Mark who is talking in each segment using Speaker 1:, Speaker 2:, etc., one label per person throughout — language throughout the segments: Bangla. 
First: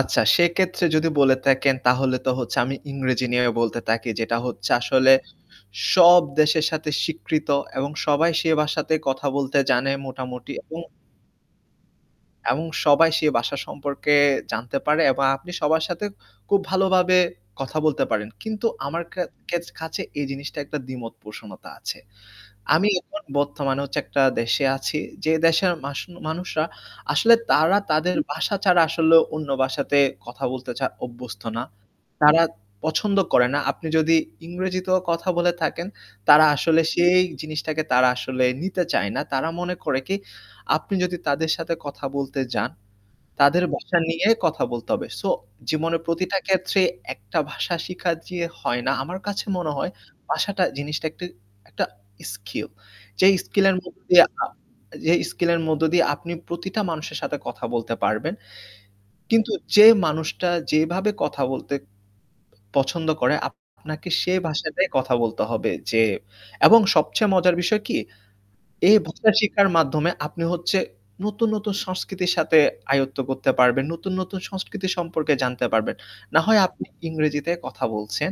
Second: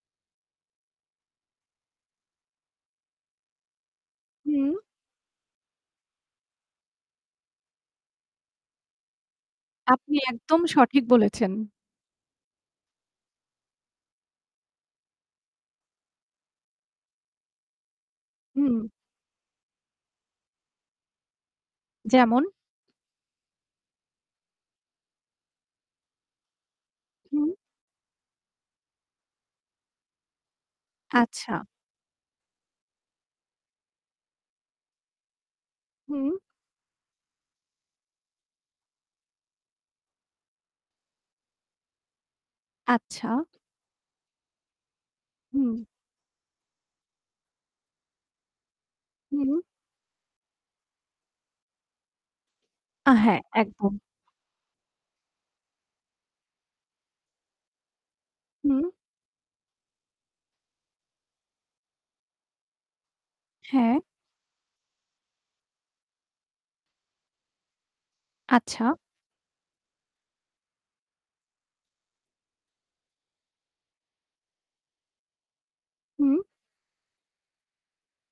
Speaker 1: আচ্ছা সেক্ষেত্রে যদি বলে থাকেন তাহলে তো হচ্ছে আমি ইংরেজি নিয়ে বলতে থাকি। যেটা হচ্ছে
Speaker 2: হুম।
Speaker 1: আসলে সব দেশের সাথে স্বীকৃত এবং সবাই সে ভাষাতে কথা বলতে জানে
Speaker 2: আপনি
Speaker 1: মোটামুটি
Speaker 2: একদম
Speaker 1: এবং
Speaker 2: সঠিক বলেছেন।
Speaker 1: এবং সবাই সে ভাষা সম্পর্কে জানতে পারে এবং আপনি সবার সাথে খুব ভালোভাবে কথা বলতে পারেন। কিন্তু
Speaker 2: হুম।
Speaker 1: আমার খে খেত কাছে এই জিনিসটা একটা দ্বিমত পোষণতা আছে।
Speaker 2: যেমন?
Speaker 1: আমি এখন বর্তমানে হচ্ছে একটা দেশে আছি। যে দেশের মাসু মানুষরা আসলে
Speaker 2: হুম।
Speaker 1: তারা তাদের ভাষা ছাড়া আসলে অন্য ভাষা তে কথা বলতে অভ্যস্ত না।
Speaker 2: আচ্ছা।
Speaker 1: তারা পছন্দ করে না। আপনি যদি ইংরেজিতেও কথা বলে থাকেন
Speaker 2: হুম।
Speaker 1: তারা আসলে সেই জিনিসটাকে তারা আসলে নিতে চায় না। তারা মনে করে কি, আপনি যদি তাদের সাথে কথা বলতে যান,
Speaker 2: আচ্ছা।
Speaker 1: তাদের ভাষা নিয়ে কথা বলতে হবে। সো
Speaker 2: হুম।
Speaker 1: জীবনের প্রতিটা ক্ষেত্রে একটা ভাষা শিখা যে হয় না। আমার কাছে
Speaker 2: হুম।
Speaker 1: মনে হয় ভাষা টা জিনিসটা একটা একটা স্কিল। যে
Speaker 2: হ্যাঁ,
Speaker 1: স্কিল এর
Speaker 2: একদম।
Speaker 1: মধ্যে দিয়ে যে স্কিল এর মধ্য দিয়ে আপনি প্রতিটা মানুষের সাথে কথা বলতে পারবেন।
Speaker 2: হুম।
Speaker 1: কিন্তু যে মানুষটা যেভাবে কথা বলতে পছন্দ করে
Speaker 2: হ্যাঁ।
Speaker 1: আপনাকে সেই ভাষাটাই কথা বলতে হবে যে এবং সবচেয়ে মজার বিষয় কি?
Speaker 2: আচ্ছা।
Speaker 1: এই ভাষা শিক্ষার মাধ্যমে আপনি হচ্ছে নতুন, নতুন সংস্কৃতির সাথে আয়ত্ত করতে পারবেন। নতুন, নতুন সংস্কৃতি সম্পর্কে জানতে পারবেন।
Speaker 2: হুম।
Speaker 1: না হয় আপনি ইংরেজিতে কথা বলছেন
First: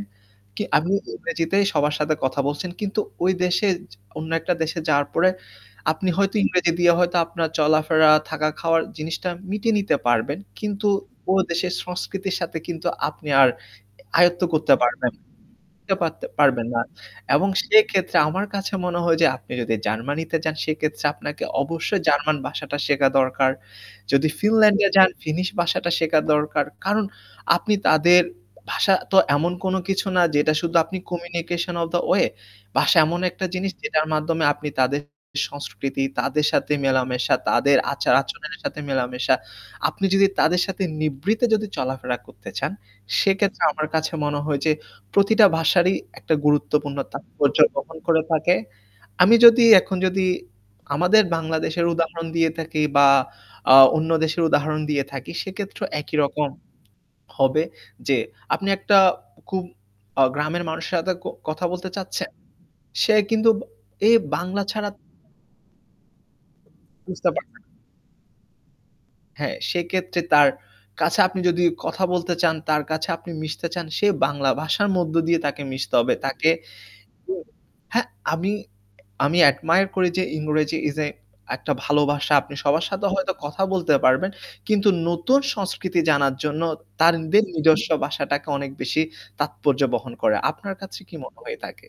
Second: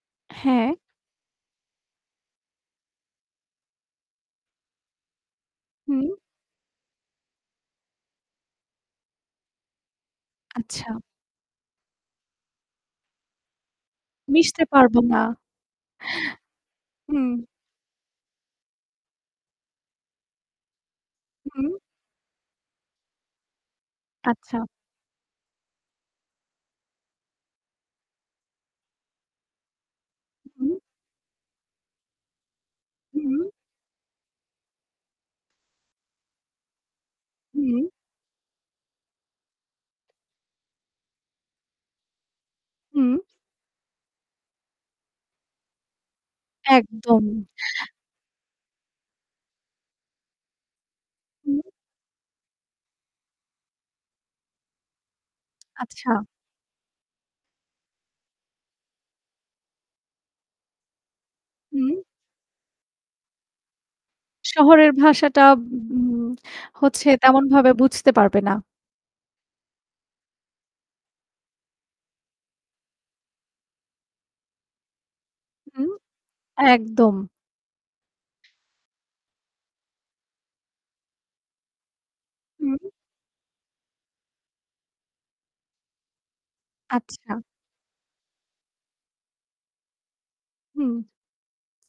Speaker 1: কি
Speaker 2: হ্যাঁ।
Speaker 1: আপনি ইংরেজিতেই সবার সাথে কথা বলছেন। কিন্তু ওই দেশে অন্য একটা দেশে যাওয়ার পরে
Speaker 2: হুম।
Speaker 1: আপনি হয়তো ইংরেজি দিয়ে হয়তো আপনার চলাফেরা থাকা খাওয়ার জিনিসটা মিটিয়ে নিতে পারবেন।
Speaker 2: আচ্ছা।
Speaker 1: কিন্তু ও দেশের সংস্কৃতির সাথে কিন্তু আপনি আর আয়ত্ত
Speaker 2: মিশতে
Speaker 1: করতে
Speaker 2: পারব
Speaker 1: পারবেন
Speaker 2: না।
Speaker 1: আয়ত্ত পারবেন না।
Speaker 2: হুম।
Speaker 1: এবং সেক্ষেত্রে আমার কাছে মনে হয় যে আপনি যদি জার্মানিতে যান সেক্ষেত্রে আপনাকে
Speaker 2: হুম।
Speaker 1: অবশ্যই জার্মান ভাষা টা শেখা দরকার। যদি
Speaker 2: আচ্ছা।
Speaker 1: ফিনল্যান্ড এ যান ফিনিশ ভাষা টা শেখা দরকার। কারণ আপনি তাদের ভাষা তো এমন কোনো কিছু না যেটা
Speaker 2: হুম।
Speaker 1: শুধু আপনি Communication of the way ভাষা এমন
Speaker 2: হুম।
Speaker 1: একটা জিনিস যেটার মাধ্যমে আপনি তাদের সংস্কৃতি, তাদের সাথে মেলামেশা, তাদের
Speaker 2: হুম।
Speaker 1: আচার-আচরণের সাথে মেলামেশা, আপনি যদি তাদের সাথে নিভৃতে যদি চলাফেরা করতে চান,
Speaker 2: হুম।
Speaker 1: সেক্ষেত্রে আমার কাছে মনে হয় যে প্রতিটা ভাষারই একটা গুরুত্বপূর্ণ
Speaker 2: একদম।
Speaker 1: তাৎপর্য গ্রহণ করে থাকে। আমি যদি এখন যদি আমাদের
Speaker 2: হুম।
Speaker 1: বাংলাদেশের উদাহরণ দিয়ে থাকি বা আ অন্য দেশের উদাহরণ দিয়ে থাকি সেক্ষেত্রে একই
Speaker 2: আচ্ছা।
Speaker 1: রকম হবে যে আপনি একটা খুব গ্রামের মানুষের সাথে ক কথা বলতে
Speaker 2: হুম।
Speaker 1: চাচ্ছেন। সে কিন্তু এ বাংলা ছাড়া
Speaker 2: শহরের ভাষাটা উম হচ্ছে
Speaker 1: বুঝতে পারবে না।
Speaker 2: তেমনভাবে বুঝতে পারবে না।
Speaker 1: হ্যাঁ, সেক্ষেত্রে তার, কাছে আপনি যদি কথা বলতে চান তার কাছে আপনি মিশতে চান সে বাংলা ভাষার মধ্য দিয়ে তাকে
Speaker 2: হুম।
Speaker 1: মিশতে হবে। তাকে
Speaker 2: একদম।
Speaker 1: [unintelligible] হ্যাঁ, আমি আমি অ্যাডমায়ার করি যে ইংরেজি ইস আ একটা ভালো ভাষা। আপনি
Speaker 2: হুম।
Speaker 1: সবার সাথে হয়তো কথা বলতে পারবেন। কিন্তু নতুন সংস্কৃতি জানার জন্য
Speaker 2: আচ্ছা।
Speaker 1: তাদের নিজস্ব ভাষাটাকে অনেক বেশি তাৎপর্য বহন করে। আপনার কাছে
Speaker 2: হুম।
Speaker 1: কি মনে হয়ে থাকে?